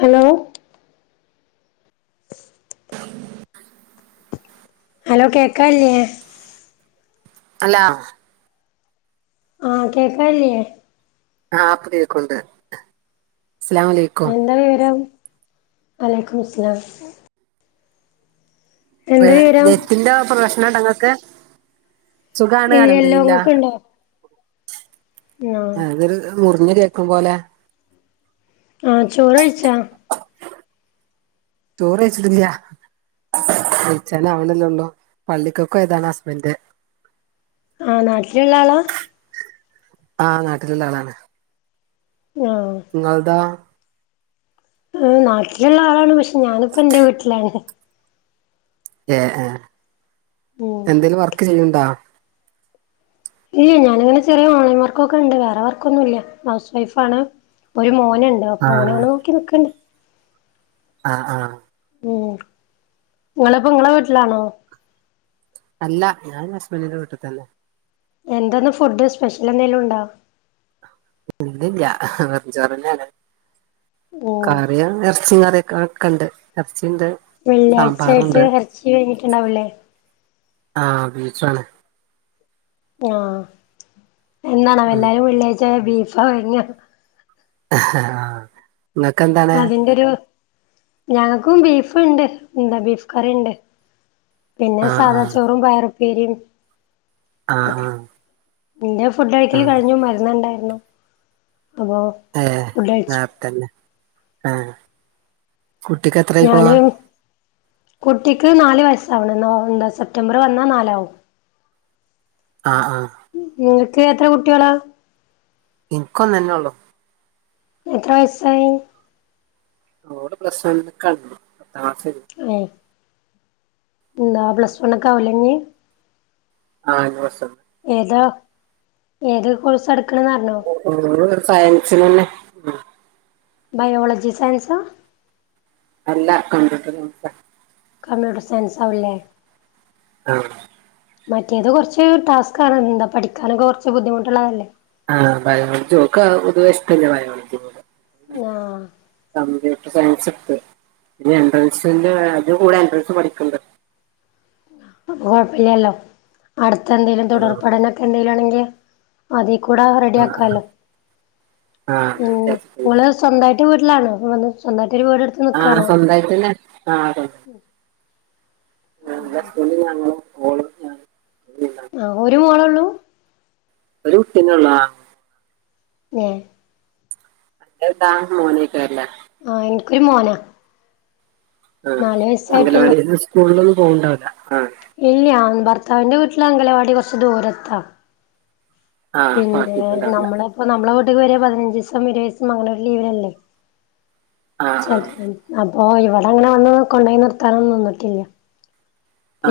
Hello? Hello കേക്കാല്ലേ അല്ലാ ആഹ് കേക്കാല്ലേ ആഹ് പ്പോ കേക്കുണ്ട് അസ്ലാമലൈ എന്താ വിവരം വലയ്ക്കുമുസ്സലാം എന്താ വിവരം നെറ്റിന്റെ പ്രശ്‌നണ്ടോ ഇങ്ങക്ക് സുഖാണ് ഇല്ലല്ലോ അൽഹംദുലില്ലാഹ് ഇങ്ങക്ക്ണ്ടോ ആഹ് ഇതൊരു മുറിഞ്ഞൊര് കേക്കും പോലെ ആഹ് ചോറ്ഴിച്ചാ ചോറെയ്ച്ചിട്ടില്ല വൈച്ചാന് ആവ്ണല്ലെള്ളൂ പള്ളിക്കക്കൊയതാണ് ഹസ്ബൻഡ് ആഹ് നാട്ടില്ള്ള ആളാ ആഹ് നാട്ടില്ള്ള ആളാണ് ആഹ് ഇങ്ങ ളതോ നാട്ടിൽ ഒള്ള ആളാണ് പക്ഷെ ഞാനിപ്പ എന്റെ വീട്ടിലാാണ് ഏ ഏ ഉം എന്തേങ്കിലും വർക്ക് ചെയ്യണ്ടോ ഇയ്യ ഞാാനിങ്ങനെ ചെറിയ ഓൺലൈൻ വർക്ക്ഒകോ ഉണ്ട് വേറെ വർക്കൊന്നുമല്ല ഹൗസ് വൈഫ് ആണ് ഒരു മോനുണ്ട്. ഇപ്പം ഓനെ ആഹ് നോക്കി നിക്കനൊ ആഹ് ആഹ് ഉം നിങ്ങളിപ്പോ നിങ്ങളെ വീട്ടിലാണോ? അല്ല ഞാൻ ഹസ്ബൻഡിന്റെ വീട്ടിൽ തന്നെ. എന്താണ് ഫുഡ് സ്പെഷ്യൽ എന്തെങ്കിലും ഉണ്ടോ? ഇല്ല ഇല്ല വെറും ചോർ ആണ് ഉം കറിയ ഇറച്ചി കറിയക്കെ കണ്ട് എർച്ചിണ്ട് വെള്ളിയാഴ്ചയായിട്ട് ഇറച്ചി കഴിട്ടുണ്ടാവൂല്ലേ? ആഹ് ബീഫ്ണ് ആഹ് ഉം എന്താണവല്ലേ എല്ലാരും ബീഫാ വാങ്ങാ ആഹ് നിങ്ങക്കെന്താണ് അതിന്റെയൊരു ഞങ്ങൾക്കും ബീഫ ഉണ്ട് എന്താ ബീഫ് കറി ഉണ്ട് പിന്നെ ആഹ് സാദാ ആഹ് ചോറും പയറും ഉപ്പേരി ആഹ് ആഹ് ഇന്റെ ഫുഡ് കഴികൽ ആഹ് കഴിഞ്ഞു മരുന്നുണ്ടായിരുന്നു അപ്പൊ ഏഹ് ഫുഡ് കഴിച്ചു നോർത്തെനെ ആഹ് കുട്ടിക്ക് എത്രായിക്ക്ണു ഞാന് കുട്ടിക്ക് നാല് വയസാവ്ണ് എന്താ സെപ്റ്റംബർ വന്നാൽ നാലാവും. ആഹ് ആഹ് ഇങ്ങക്ക് എത്ര കുട്ടികളാ ഇനിക്കൊന്ന് തന്നെയ ഒള്ളൂ എത്ര വയസായി ഓള് പ്ലസ് വൺ ക്ക് ആണ് ഏഹ് എന്താ പ്ലസ് വൺക്ക് ആകൂല്ലേ ഇഞ്ഞ് ആഹ് ഇഞ് പ്ലസ് വൺക്ക് ഏതോ ഏത് കോഴ്സ് എടുക്കണന്ന് പറഞ്ഞോ ഓള് സയൻസിന് തന്നെ ബയോളജി സയൻസ്സാ അല്ല കമ്പ്യൂട്ടർ സയൻസ് കമ്പ്യൂട്ടർ സയൻസ് ആവുംല്ലേ ആഹ് മറ്റേത് കുറച്ച് ടാസ്ക് ആണ് എന്താ പഠിക്കാനൊക്കെ കുറച്ച് ബുദ്ധിമുട്ടുള്ളതല്ലേ ആ ബയോളജി ഒൾക്ക് പെതുവെ ഇഷ്ടല്ല ബയോളജി ആഹ് കമ്പ്യൂട്ടർ സയൻസ് എടുത്ത് പിന്നെ എൻട്രൻസിന്റെ അതി കൂടെ എൻട്രൻസ് പഠിക്കണ്ട് അപ്പൊ കൊഴപ്പില്ലല്ലോ അടുത്ത എന്തെലും തുടർ ആഹ് പടനൊക്കെ എന്തെേലും ആണെക്കിൽ അത കൂടെ റെഡി ആഹ് ആഹ് ആക്കാലോ ആഹ് അതാ ഉം വിചാരിച്ചത് ഇങ്ങള് സ്വന്തമായിട്ട് വീട്ടിലാണ് സ്വന്തമായിട്ട് വീട് ആ സ്വന്തമായിട്ടന്നെ ആഹ് ഉം ആഹ് ഹസ്ബൻഡ് ഞാനും മോളും ആ ഒരു മോള് ഒള്ളു ഒരു കുട്ടിന്നെ ഒള്ളു. ആഹ് ഏഹ് അന്റത് ഏതാ മോനേയ്ക്കാരം അല്ലേ ആ എനിക്കൊരു മോനാ ആഹ് നാല് വയസ്സായിട്ടുള്ളൂ അംഗനവാടി സ്കൂളിലൊന്നും പോവുണ്ടാവില്ല ആഹ് ഇല്ല ഭർത്താവിന്റെ വീട്ടില് അംഗനവാടി കൊറച്ച് ദൂരത്താ ആ പിന്നെ പാട്ടിട്ടുണ്ടാവില്ല നമ്മളപ്പ നമ്മളെ വീട്ടേക്ക് വരെ പതിനഞ്ച് ദിവസം ഇരുവസും അങ്ങനൊ ഒരു ലീവനല്ലേ ആ ചെലപ്പം അപ്പൊ ഇവിടെ അങ്ങനെ വന്ന് കൊണ്ടയി നിർത്താനന്നിട്ടില്ല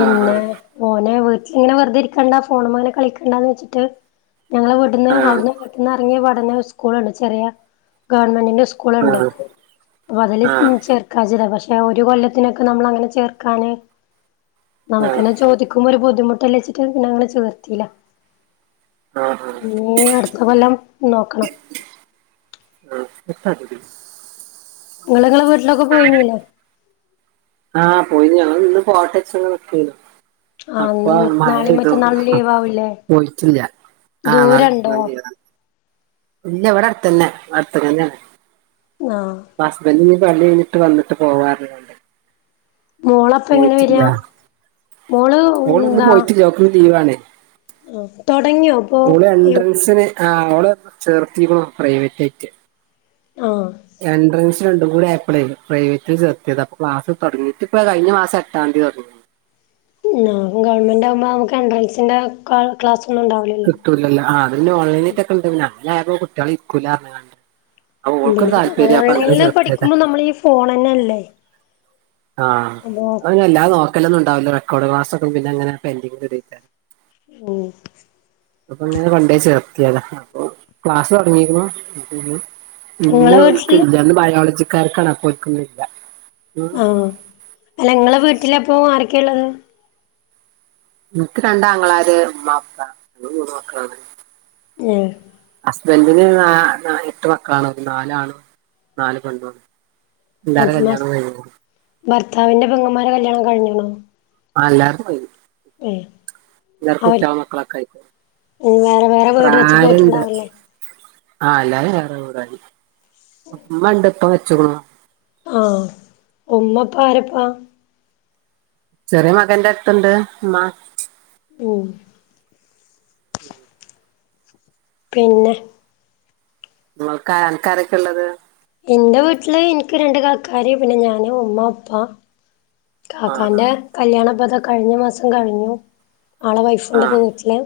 ആ ആ ആ മോനെ വീട്ടിലി ഇങ്ങനെ വെറുതെ ഇരിക്കണ്ട ഫോണമ്മേ ഇങ്ങനെ കളിക്കണ്ടന്ന്ച്ചിട്ട് ഞങ്ങള് ന്ന് ആ ആ അവിടുന്ന് വീട്ട്ന്ന് ഇറങ്ങിയപാടന്നേ സ്കൂൾണ് ചെറിയ ഗവൺമെന്റിന്റെ സ്കൂ സ്കൂളുണ്ട് അപ്പൊ അതില് ആ ചെർ കജിത പക്ഷെ ഒരു കൊല്ലത്തിനൊക്കെ നമ്മളങ്ങനെ ചേർക്കാൻ ആ നമുക്ക്ന്നെ ചോദിക്കുമ്പോ ഒരു ബുദ്ധിമുട്ടല്ലച്ചിട്ട് പിന്നെ അങ്ങനെ ചോർത്തില്ല ആ ആ ഇനീ അടുത്ത കൊല്ലം നോക്കണം ആഹ് [unintelligible] ഇങ്ങള് ഇങ്ങളെ വീട്ടിലൊക്കെ പോയിനിലെ ആ പോയിന്നു ആ ഞങ്ങള്ന്ന് പോട്ടെച്ച് ങ്ങനെ നിക്കേന്നു ആഹ് അപ്പൊ ഇന്ന് നാളെയും മഴെയ്തു മറ്റന്നാളും ലീവ് ആവൂലേ പോയിട്ടില്ല ആ നാളേം ദൂരണ്ടോ മറ്റന്നാളും ലീവാണ് ഇല്ല ഇവടെ അട്ത്തെന്നെ അട്ത്ത്ക്കെന്നെണ് ആ ഹസ്ബന്റ് നി പള്ളികയ്ഞ്ട്ട് വന്നിട്ട് പോകാർഞ്ങ്ങാണ്ട് മോളപ്പ എങ്ങനെ പോയിട്ടില്ല വരാ മോള് ഓള്ന്ന് പോയിട്ടില്ല ഓൾക് ലീവാണ് ഓക്കെ തൊടങ്യോപ്പോ ഓള് ഏ എൻട്രൻസിന് ആ ഓള് ചേർത്തിക്കുണു പ്രൈവറ്റായിട്ട് ആഹ് എൻട്രൻസ് രണ്ട് കൂടി ആയപ്ലേ പ്രൈവറ്റിൽ ചേർത്യേതാ അപ്പൊ ക്ലാസ് തൊടങ്ങിട്ട് ഇപ്പോ കഴിഞ്ഞ മാസം എട്ടാന്തി തൊടങ്ങി ആ ഗവൺമെന്റാവുമ്പോ നമുക്ക് എൻഡ്രൻസിന്റെ ക ക്ലാസ്സൊന്നുംണ്ടാവൂല ട്ടൂലല്ലൊ അത് പിന്നെ ഓൺലൈനായിറ്റൊക്കെണ്ട് അങ്ങനായപ്പോ കുട്ട്യാള് ഇരികൂല പർഞ്ങ്ങാണ്ട് ഇവന് ഓൺലൈനില് ചേർത്തിയതാ പഠിക്കുമ്പോ നമ്മളി ഫോണെന്നല്ലേ ആ അത് പിന്നെ വെല്ലാ നോക്കലൊന്നുണ്ടാവൂല്ല റെക്കോഡ് ക്ലാസ്സൊക്കൊ പിന്നെ അങ്ങനെ പെന്റിങ് കേറിട്ട് ഉം [unintelligible] പണ്ടേ ചേർത്യേതാ അപ്പൊ ക്ലാസ്സൊടങ്ങിക്കുണു നിങ്ങളെ വീട്ടില് ഇന്നോൽക്കില്ല ന്ന് ബയോളജിക്കാര്ക്കാണ് അപ്പോൽക്ക്ന്നില്ല ആ ല്ല ങ്ങളെ വീട്ടിലപ്പൊ ആരൊക്കെള്ളത് ൻക്ക് രണ്ടാങ്ങളാര് മ്മ പ്പ മൂന്നു മക്കളാണ് ഏ ഹസ്ബെന്റിന് നാ നാലെട്ട് മക്കളാണ് നാലാണും നാല് പെണ്ണും [unintelligible] ഭർത്താവിന്റെ പൊങ്ങന്മാരെ കല്യാണം കഴ്ഞ്ണൊ ആ ‌ എല്ലാര്തും കയ്ഞ്ഞു ഏ അവര് മക്കളൊക്കെ ആയിക്കണ് വേറെ വേറെ വീട് വെച്ച് പോയിട്ട്ണ്ടാവുല്ലേ ആ‌ എല്ലാരും വേറെ വീടായി മ്മ ണ്ട് പ്പ മരിച്ച്ക്കുണു ആ ഉമ്മ പ്പ ആരപ്പാ ചെറിയ മകന്റെട്ത്ത്ണ്ട് മ്മ ഉം പിന്നെ നമ്മൾക്ക അൻക്കാരൊക്കെള്ളത് ന്റെ വീട്ടില് ൻക്ക് രണ്ട് കാക്കാര് പിന്നെ ഞാന്, ഉമ്മ, ഉപ്പ ആ കാക്കാന്റെ കല്യാണം പ്പതാ കഴിഞ്ഞ മാസം കഴിഞ്ഞു ആളെ ആ വൈഫിന്റെപ്പൊ വീട്ടില്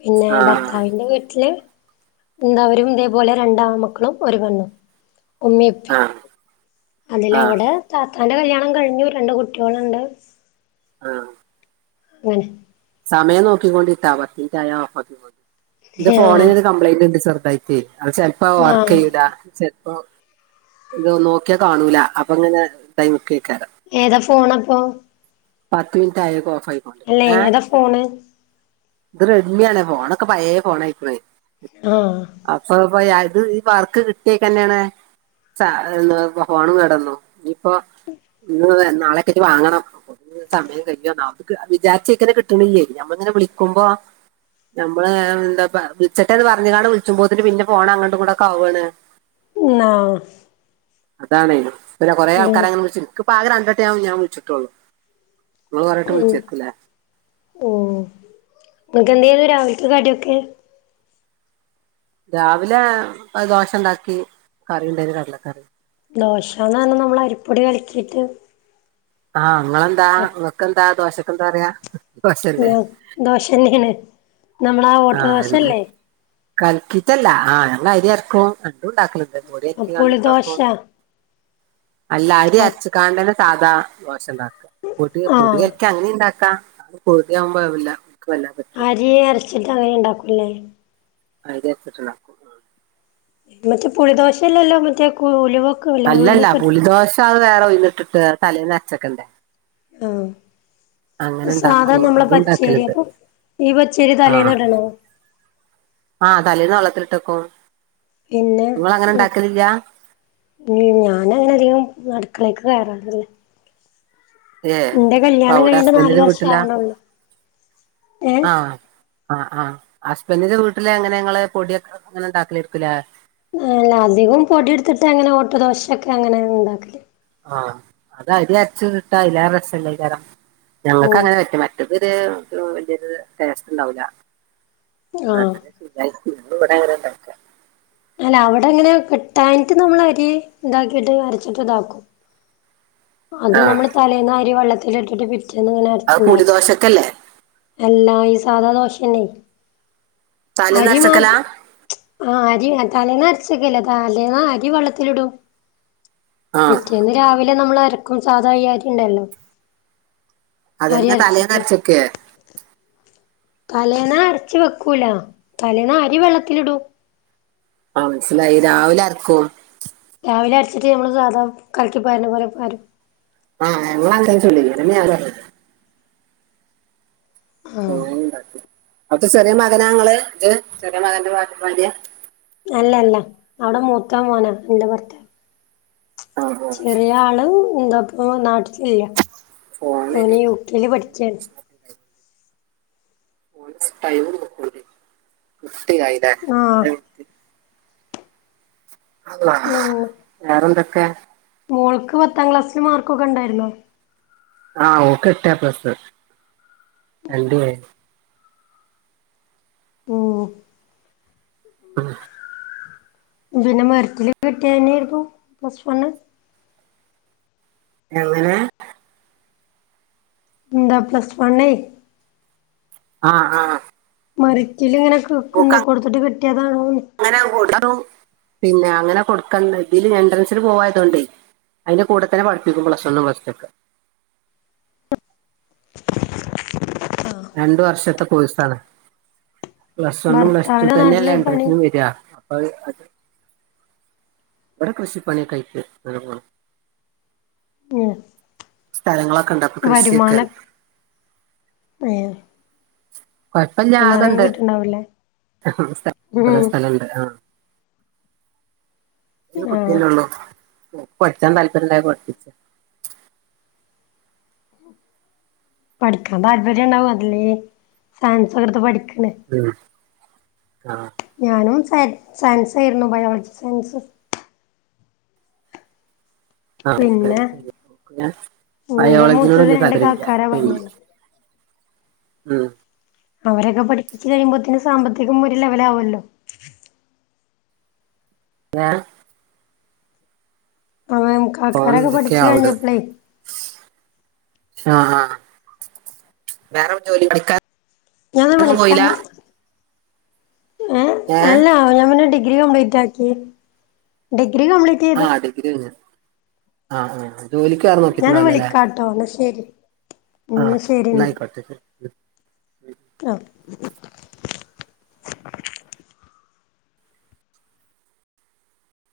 പിന്നെ ആ ഭർത്താവിന്റെ വീട്ടില് എന്താവരും ഇതേപോലെ രണ്ടാ മക്കളും ഒരു പെണ്ണും ഉമ്മീം ആ ആ ആ അതിലവടെ താത്താന്റെ കല്യാണം കഴിഞ്ഞു രണ്ട് കുട്ട്യോള്ണ്ട് ആ ങ്ങനെ സമയം നോക്കിക്കൊണ്ടിട്ടോ പത്ത് ൻറ്റായ ഓഫാക്കിക്കോണ്ടി ന്റെ ആഹ് ഫോണിനൊരു കംപ്ലൈന്റ് ണ്ട് ചെർതായിട്ട് അത് ചെൽപ്പത് ആഹ് വർക്കെയ്യൂല ചെ പ്പൊ ഇത് നോക്ക്യ കാണൂല അപ്പൊങ്ങനെ ടൈമ്ക്കെക്കാരം ഏതാ ഫോണപ്പൊ പത്ത് മിൻറ്റായാപ്പൊ ഓഫായി അല്ലെ ഏതാ ഫോണ് ഇത് റെഡ്മിയാണ് ഫോണൊക്കെ പയേ ഫോണായിക്ക്ണ് ആ അപ്പൊ ഇപ്പൊ ഇത് ഈ വർക്ക് കിട്ടിയേക്കെന്നെണ് ഫോണും കേടെന്നു ഇയിപ്പോ ഇന്ന് നാളെ ക്കറ്റ് വാങ്ങണം സമയം കഴിയന്നോക്ക് വിചാരിച്ചേക്കെന്നെ കിട്ടണില്ലെ നമ്മളിങ്ങനെ വിളിക്ക ക്കുമ്പോ നമ്മള് എന്താ വിളിട്ട അത് പറഞ്ഞ കാണ് വിളിച്ചുമ പോതി് പിന്നെ ഫോൺ അങ്ങോട്ടും കൂടെ ഒക്കെ ആവുവാണ്- ന അതാണ് പിന്നെ കൊറെ ഉം ആൾക്കാര അങ്ങനെ വി ആകെ രണ്ടട്ടെ ഞാൻ വിളിച്ചിട്ടുള്ളൂ നിങ്ങൾ പറഞ്ഞട്ട് വിളിച്ചായിരിക്കുല്ല? ഓഹ്--‌ ക്കെന്തേിലോ രാവിൽത്തെ കടിയൊക്കെ? രാവിലെ ദോശ ഉണ്ടാക്കി കറി ഉണ്ടേന് കടലക്കറി. ദോശാന്ന് പറഞ്ഞൽ നമ്മൾ അരിപ്പൊടി കളിക്കിയിട്ട്- ആഹ് നിങ്ങെന്താ നിങ്ങക്ക്ന്താ ദോശക്കെന്താ പററയാ? ഞാൻ ദോശ തന്നെയാണ്. ആഹ് കലിക്കിട്ടല്ല ആഹ് ഞങ്ങ അരി അരക്കും രണ്ടും ഉണ്ടാക്കലു ണ്ട്. ഒരു [unintelligible] പുളി ദോശ ഉണ്ടാക്കും അല്ല അത് അരിഅച്ച കാണ്ടന്നെ സാധാ ദോശ ഉണ്ടാക്കുക പൊടി പൊടി ആഹ് കലക്കി അങ്ങനെ ഇണ്ടാക്കാം പട ആവുമ്പോഴില്ല എക്ക് വല്ലാ പറ്റൂ ജിയെ അരച്ചിട്ട് അങ്ങനെ ഉണ്ടാക്കൂല്ലേ? അരി അരച്ചിട്ട് ഉണ്ടാകും. മറ്റേ പുളിദോശല്ലല്ലോ മറ്റേ [unintelligible] അല്ല അല്ല ഉഴുന്നൊക്കെ ഇട്ടിട്ട് പുളിദോഷ അത് വേറെ ഒഴന്നി ഇട്ടിട്ട് തലേൽ അരച്ചൊക്കണ്ടേ? ആഹ് അങ്ങനെ സാധാരണ ഉണ്ടാക്കും നമ്മള അത് പച്ചേരി ഉണ്ടാക്കലുണ്ട് അപ്പൊ ഈ പച്ചേരി ആഹ് തലേന്ന് ഇട്ടണോ? ആഹ് തലേന്ന് വെള്ളത്തിലിട്ടക്കോ- പിന്നെ ഉം ഞാന അങ്ങനെ അധികം അടുക്കളേക്ക് കയറാറല്ലേ- ഏഹ് അപ്പൊ കല്യാണം അവിടെ കഴിഞ്ഞിട്ട് നാല് ഹസ്ബൻഡന് വർഷം വീട്ടിലാ? ആവണള്ളൂ ഏ ആഹ് ആഹ് ആഹ് ഹസ്ബൻറിന്റെ വീട്ടില് അങ്ങനെ നിങ്ങള് പൊടിയൊക്കെ അങ്ങനെ ഉണ്ടാക്കല ആയിരിക്കുല്ലോ? ആല്ല അധികം പൊടിയടുത്തിട്ട് അങ്ങനെ ഓട്ടു ദോശൊക്കെ അങ്ങനെ ഉണ്ടാക്കലേ ആഹ് അത് അതി അരച്ചു കിട്ടാ ഇല്ലും രസമല്ല കാരം ഞങ്ങക്ക് ഉം അങ്ങനെ പറ്റ മാറ്റ ഇത് വലിയ ടേസ്റ്റ് ഉണ്ടാവുല ആഹ് ഞങ്ങൾക്ക് [unintelligible] കിടക്ക അല്ല അവിടെങ്ങനെ കിട്ടാനിട്ട് നമ്മൾ അരി ഇതാക്കിയിട്ട് അരച്ചിട്ട് ഇതാക്കും. അത് ആഹ് നമ്മള് തലേന്ന അരി വെള്ളത്തില ഇട്ടിട്ട് പിറ്റേന്ന് ഇങ്ങനെ അത് അരച്ചുണ്ടാക്കും. പുളിദോശക്കല്ലേ എല്ലാ ഈ സാധാ ദോഷന്നെ തലേന്ന് അരി മാ അരച്ചക്കലാ ആഹ് അരി തലേന്ന അരച്ചക്കല്ല തലേന്ന അരി വെള്ളത്തിലിടും. ആഹ് പിറ്റേന്ന് രാവിലെ നമ്മൾ അരക്കും സാധാ അയകാര്യുണ്ടല്ലോ? അതന്നെ തലേ അരച്ചൊക്കെയെ? തലേന അരച്ച വെക്കൂല തലേന അരി വെള്ളത്തിലിടൂ ആഹ് മനസ്സിലായി രാവിലെ അരക്കോ രാവിലെ അരച്ചിട്ട് നമ്മള് സാധാ കലിക്കിപ്പാരന പോലെ പരും- ആഹ് ഞങ്ങങ്ങളാനെതന്നെ ചുടൽ അതാ ഞാ പറഞ്ഞ ആഹ് ഓരോന്നണ്ടാകും അപ്പൊ ചെറിയ മകനങ്ങള് ഇത് ചെറിയ മകന്റെ ഭാര്യ? അല്ല അല്ല അവടെ മൂത്താമോനാ എന്റെ ഭർത്താവ്. ആഹ് ആഹ് ചെറിയ ആള് എന്താപ്പൊ നാട്ടിലില്ല ഫോണിന് ഓന് യു കെല് പഠിച്ചണ്. ഓല് ടൈമ് നോക്കുലേ കുട്ടിയായിലേ ആഹ് എ അല്ലാ പിന്നെ വേറെന്തൊക്കെ? മോൾക്ക് പത്താം ക്ലാസ്സില് മാർക്കൊക്കെ ഉണ്ടായിുന്നോ? ആഹ് ഓക്ക് എട്ട് എപ്ലസ് രണ്ട് എ. ഓഹ് ഉം. പിന്നെ മെറിറ്റില് കെട്ടിയന്നെരുന്നു പ്ലസ് വണ്‌- എങ്ങനെ? ന്താ പ്ലസ് വണ്ണേ ആഹ് ആഹ് മരക്കില ഇങ്ങനെ [unintelligible] കൊടുത്തിട്ട് കിട്ടിയതാണോന്ന് അങ്ങനെ കൊടുക്കും പിന്നെ അങ്ങനെ കൊടുക്കണ്ട ഇതില് എൻണ്ട്രൻസിൽ പോവായതോണ്ടെ അതിന്റെ കൂടെ തന്ന പഠിപ്പിക്കും പ്ലസ് വണ്ണും പ്ലസ് ടുവൊക്കെ രണ്ട് വർഷത്തെ കോഴ്സാണ്. പ്ലസ് വണ്ണും പ്ലസ് ടു ഭർത്താവിന്റെ തന്നെയല്ലെ നാട്ടില് എൻട്രൻസിനും പണി വരുക അപ്പൊ അത് ഇവിടെ കൃഷി പണി ഒക്കെ ആയിട്ട് അങ്ങനെ പോണ് സ്ഥലങ്ങളൊക്കെ ഉണ്ടോ വരുമാനവൊക്കെ വേ കൊഴപ്പില്ലാതണ്ട് കിട്ടുണ്ടാവൂല്ലേ [unintelligible] കൊറേ ഉം സ്ഥലുണ്ട് ആ ഒരു ആഹ് കുട്ടിയല്ലേ ഉള്ളൂ ഓൾക്ക് പഠിച്ചാൻ താല്പര്യണ്ടായപ്പോ പടുപ്പിച്ചതാ പഠിക്കാൻ താല്പര്യം ഉണ്ടാവും അതല്ലേ സയൻസ് ഒക്കെ എടുത്ത് പഠിക്കണ് ഉം ആഹ് ഞാനും സ സയൻസ് ആയിരുന്നു ബയോളജി സയൻസ് ആ പിന്നെ അവൾക്ക് പിന്നെ എന്റെ ബയോളജിനോട് മൂത്തത് വല്യ രണ്ട് താല്പര്യമില്ല കാക്കാരാ പറഞ്ഞല്ലോ ഉം അവരൊക്കെ പഠിപ്പിച്ച് കഴിയുപോത്തേന് സാമ്പത്തികം ഒരു ലെവലാവൂല്ലോ ആഹ് ആഹ് കാക്കാരൊക്കെ പഠിച്ച് കഴിഞ്ഞപ്പളേ ആഹ് ആഹ് ആഹ് വേറെ ജോലികളൊക്കെ ഞാൻ വിളിക്കാന്ന് ഏ അല്ല ഞാൻ പിന്നെ ഡിഗ്രി കംപ്ലീ റ്റാക്കി ഡിഗ്രി കപ്ലീ ആഹ് ഡിഗ്രി കയിഞ്ഞു ആഹ് ആഹ് ആഹ് ഞാനെന്നാ വിളിക്കാട്ടോ എന്നാ ശരി ഉം ആ എന്നാ ന്നാ ശരിയെന്നാ ആയിക്കോട്ടെ ശരി ആഹ്